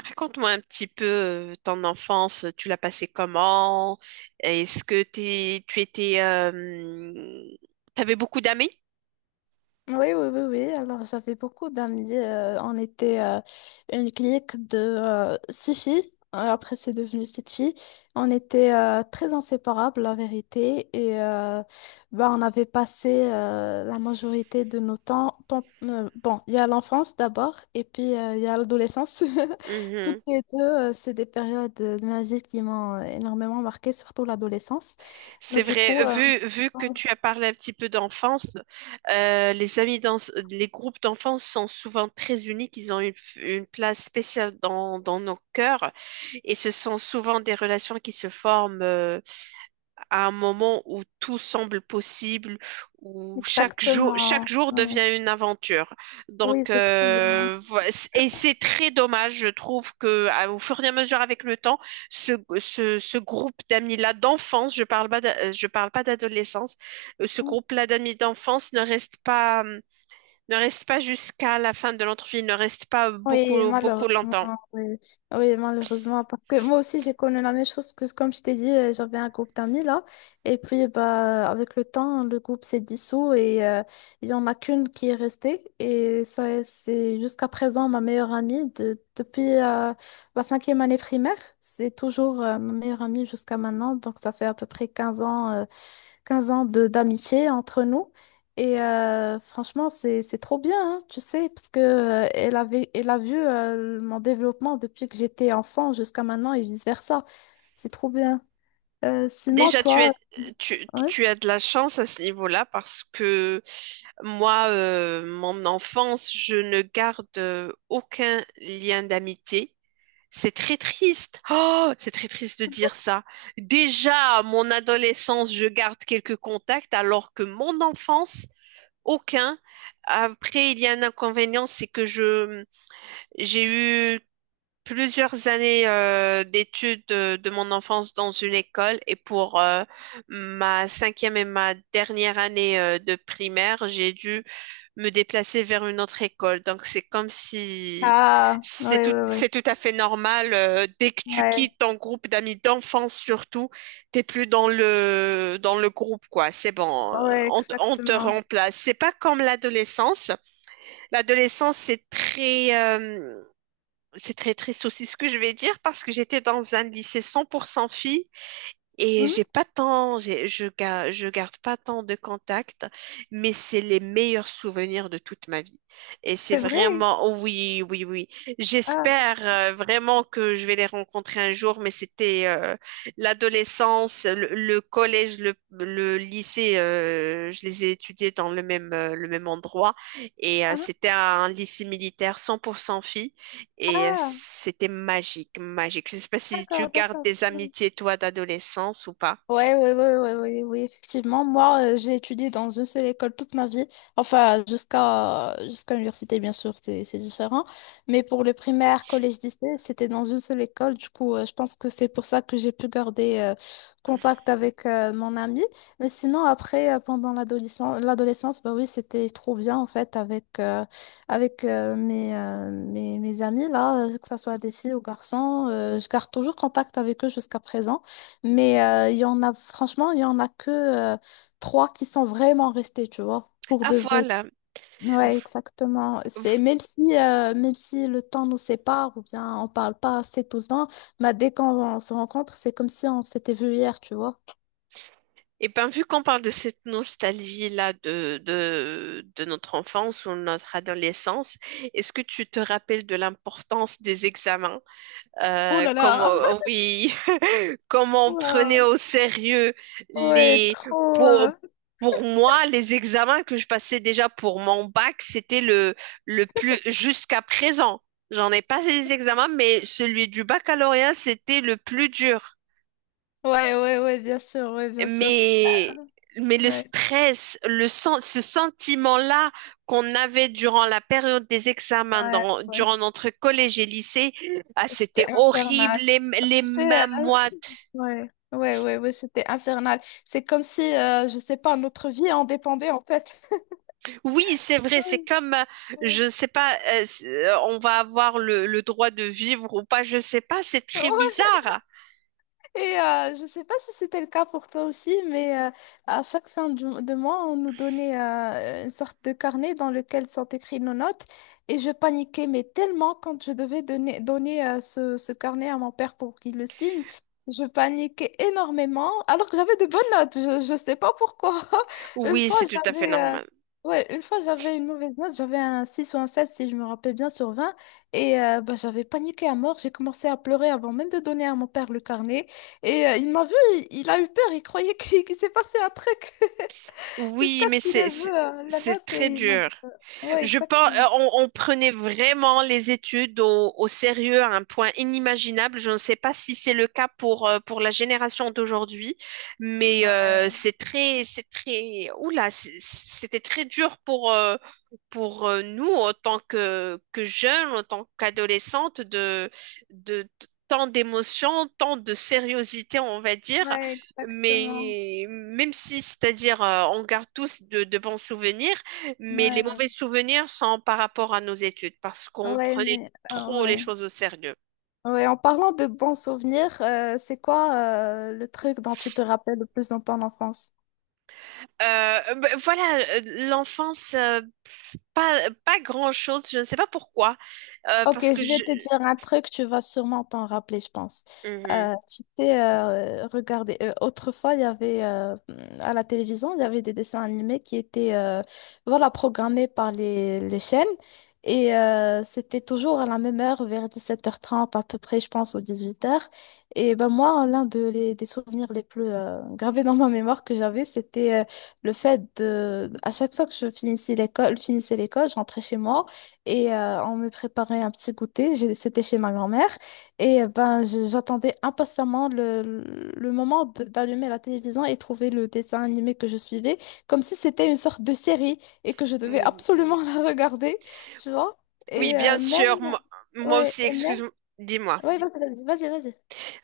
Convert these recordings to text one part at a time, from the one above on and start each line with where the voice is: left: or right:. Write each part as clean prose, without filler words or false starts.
right: Raconte-moi un petit peu ton enfance, tu l'as passée comment? Est-ce que t'avais beaucoup d'amis?
left: Oui, oui, oui, oui. Alors, j'avais beaucoup d'amis. On était une clique de six filles. Après, c'est devenu sept filles. On était très inséparables, la vérité. Et bah, on avait passé la majorité de nos temps. Bon, il y a l'enfance d'abord, et puis il y a l'adolescence. Toutes
right: Mhm.
left: les deux, c'est des périodes de ma vie qui m'ont énormément marquée, surtout l'adolescence. Bah,
right: C'est
left: du coup,
right: vrai, vu que
left: ouais,
right: tu as parlé un petit peu d'enfance, les amis les groupes d'enfance sont souvent très uniques, ils ont une place spéciale dans nos cœurs et ce sont souvent des relations qui se forment. À un moment où tout semble possible, où chaque
left: exactement.
right: jour
left: Ouais.
right: devient une aventure.
left: Oui,
right: Donc,
left: c'est trop bien.
right: et c'est très dommage, je trouve que au fur et à mesure avec le temps, ce, ce groupe d'amis-là d'enfance, je parle pas, je parle pas d'adolescence, ce groupe-là d'amis d'enfance ne reste pas jusqu'à la fin de notre vie, ne reste pas
left: Oui,
right: beaucoup, beaucoup
left: malheureusement,
right: longtemps.
left: oui. Oui, malheureusement, parce que moi aussi, j'ai connu la même chose, parce que comme je t'ai dit, j'avais un groupe d'amis là, et puis bah, avec le temps, le groupe s'est dissous et il y en a qu'une qui est restée, et ça, c'est jusqu'à présent ma meilleure amie depuis la cinquième année primaire, c'est toujours ma meilleure amie jusqu'à maintenant, donc ça fait à peu près 15 ans, 15 ans de d'amitié entre nous. Et franchement, c'est trop bien, hein, tu sais, parce que elle a vu mon développement depuis que j'étais enfant jusqu'à maintenant et vice-versa. C'est trop bien. Sinon,
right: Déjà,
left: toi, oui.
right: tu as de la chance à ce niveau-là parce que moi, mon enfance, je ne garde aucun lien d'amitié. C'est très triste. Oh, c'est très triste de dire ça. Déjà, à mon adolescence, je garde quelques contacts alors que mon enfance, aucun. Après, il y a un inconvénient, c'est que j'ai eu plusieurs années d'études de mon enfance dans une école et pour ma cinquième et ma dernière année de primaire, j'ai dû me déplacer vers une autre école. Donc c'est comme si
left: Ah, oui, oui, oui.
right: c'est tout à fait normal. Dès que tu
left: Ouais,
right: quittes ton groupe d'amis d'enfance surtout, t'es plus dans le groupe quoi. C'est bon,
left: ouais,
right: on te
left: exactement.
right: remplace. C'est pas comme l'adolescence. L'adolescence c'est très triste aussi ce que je vais dire parce que j'étais dans un lycée 100% filles et j'ai
left: Mhm,
right: pas tant, j'ai- je, ga- je garde pas tant de contacts, mais c'est les meilleurs souvenirs de toute ma vie. Et c'est
left: c'est vrai.
right: vraiment, oh oui, oui, oui.
left: Ah,
right: J'espère vraiment que je vais les rencontrer un jour, mais c'était l'adolescence, le collège, le lycée, je les ai étudiés dans le même endroit et
left: ah,
right: c'était un lycée militaire 100% filles. Et
left: ah,
right: c'était magique, magique. Je ne sais pas si tu
left: d'accord,
right: gardes
left: d'accord.
right: des amitiés, toi, d'adolescence ou pas.
left: Ouais, ouais, ouais, ouais, ouais, oui, effectivement. Moi, j'ai étudié dans une seule école toute ma vie. Enfin, jusqu'à l'université, bien sûr, c'est différent. Mais pour le primaire, collège, lycée, c'était dans une seule école. Du coup, je pense que c'est pour ça que j'ai pu garder contact avec mon ami. Mais sinon, après, pendant l'adolescence, l'adolescence, bah oui, c'était trop bien en fait avec mes amis là, que ce soit des filles ou garçons. Je garde toujours contact avec eux jusqu'à présent. Mais il y en a, franchement, il y en a que trois qui sont vraiment restés, tu vois, pour
right: Ah,
left: de vrai.
right: voilà.
left: Ouais, exactement. C'est même si le temps nous sépare ou bien on parle pas assez tout le temps, bah, dès qu'on se rencontre, c'est comme si on s'était vu hier, tu vois.
right: Et bien, vu qu'on parle de cette nostalgie-là de notre enfance ou notre adolescence, est-ce que tu te rappelles de l'importance des examens?
left: Oh là là!
right: Oh, oui, comment on prenait
left: Wow.
right: au sérieux
left: Ouais,
right: les
left: trop.
right: pour, pour moi les examens que je passais déjà pour mon bac, c'était le plus jusqu'à présent. J'en ai passé des examens, mais celui du baccalauréat, c'était le plus dur.
left: Ouais, ouais, ouais, bien sûr, ouais, bien sûr.
right: Mais mais le
left: Ouais,
right: ce sentiment-là qu'on avait durant la période des examens,
left: ouais, ouais.
right: durant notre collège et lycée, ah, c'était
left: C'était
right: horrible,
left: infernal.
right: les
left: Tu sais,
right: mains moites.
left: ouais, ouais, ouais, ouais, c'était infernal. C'est comme si, je sais pas, notre vie en dépendait en fait.
right: Oui, c'est vrai.
left: Ouais.
right: Je sais pas, on va avoir le droit de vivre ou pas. Je sais pas. C'est très
left: Ouais,
right: bizarre.
left: et je ne sais pas si c'était le cas pour toi aussi, mais à chaque fin de mois, on nous donnait une sorte de carnet dans lequel sont écrites nos notes. Et je paniquais, mais tellement quand je devais donner, ce carnet à mon père pour qu'il le signe, je paniquais énormément, alors que j'avais de bonnes notes. Je ne sais pas pourquoi. Une
right: Oui,
left: fois,
right: c'est tout à fait
left: j'avais... euh,
right: normal.
left: Ouais, une fois j'avais une mauvaise note, j'avais un 6 ou un 7 si je me rappelle bien sur 20 et bah, j'avais paniqué à mort, j'ai commencé à pleurer avant même de donner à mon père le carnet. Et il m'a vu, il a eu peur, il croyait qu'il qu'il s'est passé un truc jusqu'à
right: Oui,
left: ce
right: mais
left: qu'il
right: c'est,
left: ait vu
right: c'est
left: la
right: c'est
left: note
right: très
left: et il m'a
right: dur.
left: dit. Ouais,
right: Je pense,
left: exactement.
right: on prenait vraiment les études au sérieux à un point inimaginable. Je ne sais pas si c'est le cas pour la génération d'aujourd'hui, mais
left: Ouais,
right: c'était très dur pour nous, en tant que jeunes, en tant qu'adolescentes, de, tant d'émotions, tant de sériosité, on va dire.
left: Ouais, exactement.
right: Mais même si, c'est-à-dire, on garde tous de bons souvenirs, mais les
left: Ouais, ouais,
right: mauvais souvenirs sont par rapport à nos études, parce qu'on
left: ouais,
right: prenait
left: mais
right: trop les
left: ouais.
right: choses au sérieux.
left: Ouais, en parlant de bons souvenirs, c'est quoi le truc dont tu te rappelles le plus dans ton enfance?
right: Voilà, l'enfance, pas, pas grand-chose, je ne sais pas pourquoi,
left: Ok,
right: parce que
left: je vais
right: je...
left: te dire un truc, tu vas sûrement t'en rappeler, je pense.
right: euh,
left: Tu t'es regardé. Autrefois, il y avait à la télévision, il y avait des dessins animés qui étaient voilà, programmés par les chaînes. Et c'était toujours à la même heure, vers 17h30 à peu près, je pense, ou 18h. Et ben moi, l'un des souvenirs les plus gravés dans ma mémoire que j'avais, c'était le fait de, à chaque fois que je finissais l'école, je rentrais chez moi. Et on me préparait un petit goûter, c'était chez ma grand-mère. Et ben, j'attendais impatiemment le moment d'allumer la télévision et trouver le dessin animé que je suivais, comme si c'était une sorte de série et que je
right: Mhm.
left: devais
right: Oui.
left: absolument la regarder, tu vois.
right: Oui,
left: Et
right: bien
left: même,
right: sûr, moi
left: ouais,
right: aussi,
left: et même,
right: excuse-moi, dis-moi.
left: ouais, vas-y, vas-y, vas-y.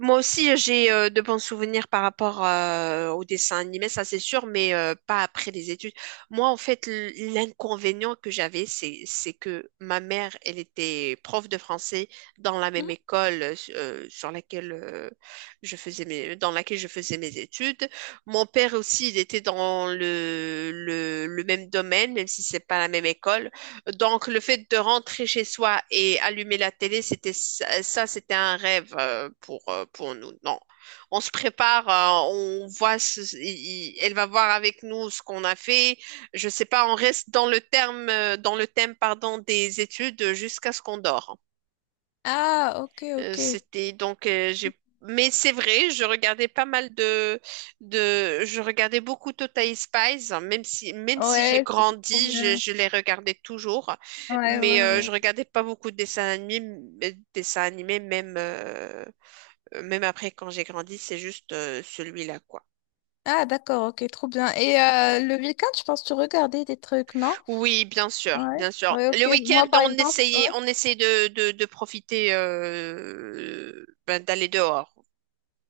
right: Moi aussi, j'ai de bons souvenirs par rapport au dessin animé, ça c'est sûr, mais pas après les études. Moi, en fait, l'inconvénient que j'avais, c'est que ma mère, elle était prof de français dans la même
left: Mhm.
right: école sur laquelle je faisais mes, dans laquelle je faisais mes études. Mon père aussi, il était dans le même domaine, même si c'est pas la même école. Donc, le fait de rentrer chez soi et allumer la télé, c'était c'était un rêve pour nous. Non, on se prépare, on voit, elle va voir avec nous ce qu'on a fait. Je sais pas, on reste dans le terme, dans le thème, pardon, des études jusqu'à ce qu'on dort.
left: Ah, ok, ok.
right: C'était donc j'ai mais c'est vrai, je regardais pas mal de je regardais beaucoup Total Spies, hein, même si j'ai
left: Ouais, c'était trop
right: grandi,
left: bien.
right: je les regardais toujours,
left: Ouais, ouais,
right: mais
left: ouais.
right: je regardais pas beaucoup de dessins animés, dessins animés même même après quand j'ai grandi, c'est juste celui-là quoi.
left: Ah, d'accord, ok, trop bien. Et le week-end, je pense que tu regardais des trucs, non?
right: Oui, bien sûr,
left: Ouais,
right: bien sûr.
left: ouais,
right: Le
left: ok. Moi,
right: week-end,
left: par exemple, ouais,
right: on essayait de profiter ben, d'aller dehors.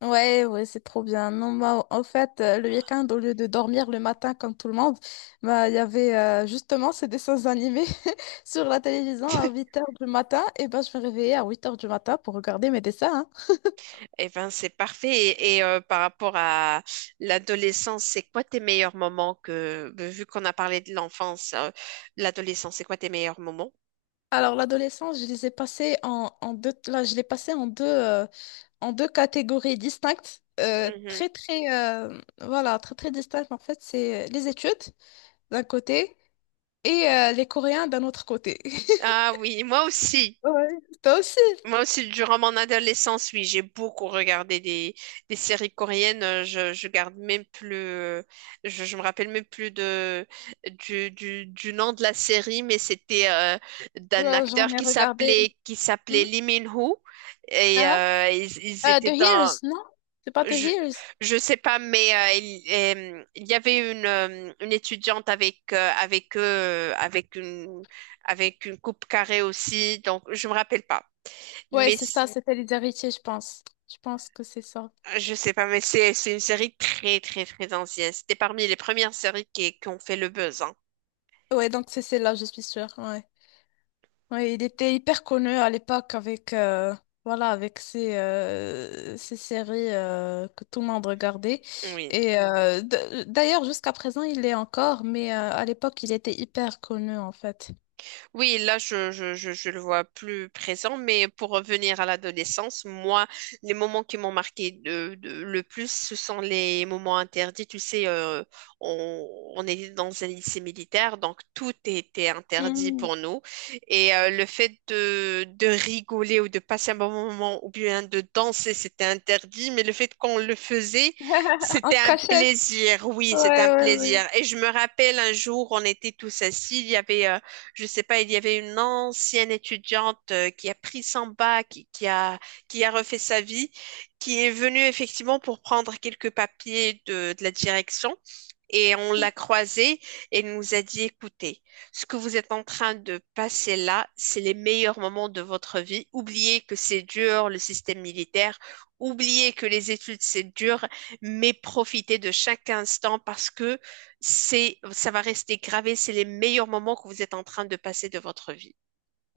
left: ouais, ouais, c'est trop bien. Non, moi, en fait, le week-end, au lieu de dormir le matin comme tout le monde, bah, il y avait justement ces dessins animés sur la télévision à 8 heures du matin. Et ben, je me réveillais à 8 heures du matin pour regarder mes dessins, hein.
right: Eh ben, c'est parfait. Par rapport à l'adolescence, c'est quoi tes meilleurs moments que, vu qu'on a parlé de l'enfance, l'adolescence, c'est quoi tes meilleurs moments?
left: Alors, l'adolescence, je les ai passés en, deux, là, je l'ai passé en deux catégories distinctes.
right: Mhm.
left: Très, très, voilà, très, très distinctes. En fait, c'est les études d'un côté et les Coréens d'un autre côté.
right: Ah oui, moi aussi.
left: Ouais. Ouais. Toi aussi.
right: Moi aussi, durant mon adolescence, oui, j'ai beaucoup regardé des séries coréennes. Je garde même plus, je me rappelle même plus du nom de la série, mais c'était d'un
left: Ouais, j'en
right: acteur
left: ai regardé.
right: qui s'appelait
left: Mhm.
right: Lee Min-ho et
left: Hein?
right: ils
left: The
right: étaient dans,
left: Hears, non? C'est pas The
right: je,
left: Hears.
right: je sais pas, mais il y avait une étudiante avec avec eux, avec une coupe carrée aussi, donc je me rappelle pas.
left: Ouais,
right: Mais
left: c'est ça, c'était Les Héritiers, je pense. Je pense que c'est ça.
right: je sais pas, mais c'est une série très très très ancienne. C'était parmi les premières séries qui ont fait le buzz, hein.
left: Ouais, donc c'est celle-là, je suis sûre. Ouais. Ouais, il était hyper connu à l'époque avec, voilà, avec ses séries que tout le monde regardait.
right: Oui.
left: Et d'ailleurs, jusqu'à présent, il l'est encore, mais à l'époque, il était hyper connu en fait.
right: Oui, là, je le vois plus présent, mais pour revenir à l'adolescence, moi, les moments qui m'ont marqué le plus, ce sont les moments interdits. Tu sais, on, on était dans un lycée militaire, donc tout était interdit
left: Mm.
right: pour nous. Et le fait de rigoler ou de passer un bon moment ou bien de danser, c'était interdit, mais le fait qu'on le faisait,
left: En
right: c'était un
left: cachette.
right: plaisir. Oui, c'était un
left: Ouais, ouais,
right: plaisir. Et je me rappelle un jour, on était tous assis, il y avait... je sais pas, il y avait une ancienne étudiante qui a pris son bac, qui a refait sa vie, qui est venue effectivement pour prendre quelques papiers de la direction et on
left: ouais.
right: l'a croisée et elle nous a dit, écoutez, ce que vous êtes en train de passer là, c'est les meilleurs moments de votre vie. Oubliez que c'est dur, le système militaire. Oubliez que les études, c'est dur, mais profitez de chaque instant parce que ça va rester gravé. C'est les meilleurs moments que vous êtes en train de passer de votre vie.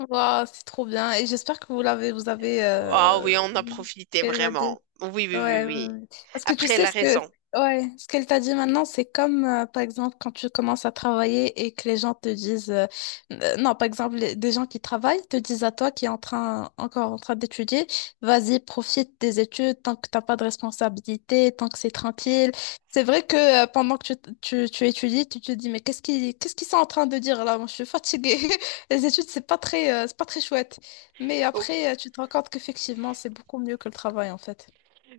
left: Waouh, c'est trop bien. Et j'espère que vous avez
right: Ah oui, on a profité
left: évadé.
right: vraiment. Oui, oui, oui,
left: Ouais, ouais,
right: oui.
left: ouais. Parce que tu
right: Après, elle
left: sais
right: a
left: ce que
right: raison.
left: ouais, ce qu'elle t'a dit maintenant, c'est comme par exemple quand tu commences à travailler et que les gens te disent non, par exemple des gens qui travaillent te disent à toi qui est en train encore en train d'étudier, vas-y, profite des études tant que t'as pas de responsabilité, tant que c'est tranquille. C'est vrai que pendant que tu étudies, tu te dis mais qu'est-ce qu'ils sont en train de dire là? Moi, je suis fatiguée. Les études, c'est pas très chouette. Mais après, tu te rends compte qu'effectivement, c'est beaucoup mieux que le travail en fait.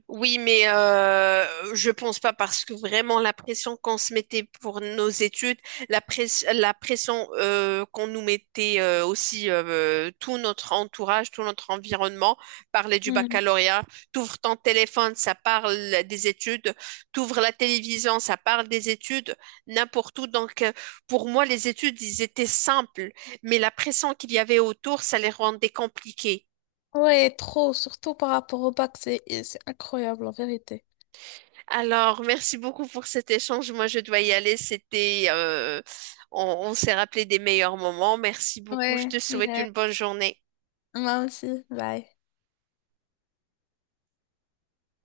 right: Oui, mais je pense pas parce que vraiment la pression qu'on se mettait pour nos études, la pression qu'on nous mettait aussi tout notre entourage, tout notre environnement, parler du
left: Hmm.
right: baccalauréat, t'ouvres ton téléphone, ça parle des études, t'ouvres la télévision, ça parle des études, n'importe où. Donc pour moi, les études, ils étaient simples, mais la pression qu'il y avait autour, ça les rendait compliquées.
left: Ouais, trop, surtout par rapport au bac, c'est incroyable en vérité.
right: Alors, merci beaucoup pour cet échange. Moi, je dois y aller. C'était, on on s'est rappelé des meilleurs moments. Merci beaucoup. Je
left: Ouais,
right: te souhaite
left: ouais.
right: une bonne journée.
left: Moi aussi, bye.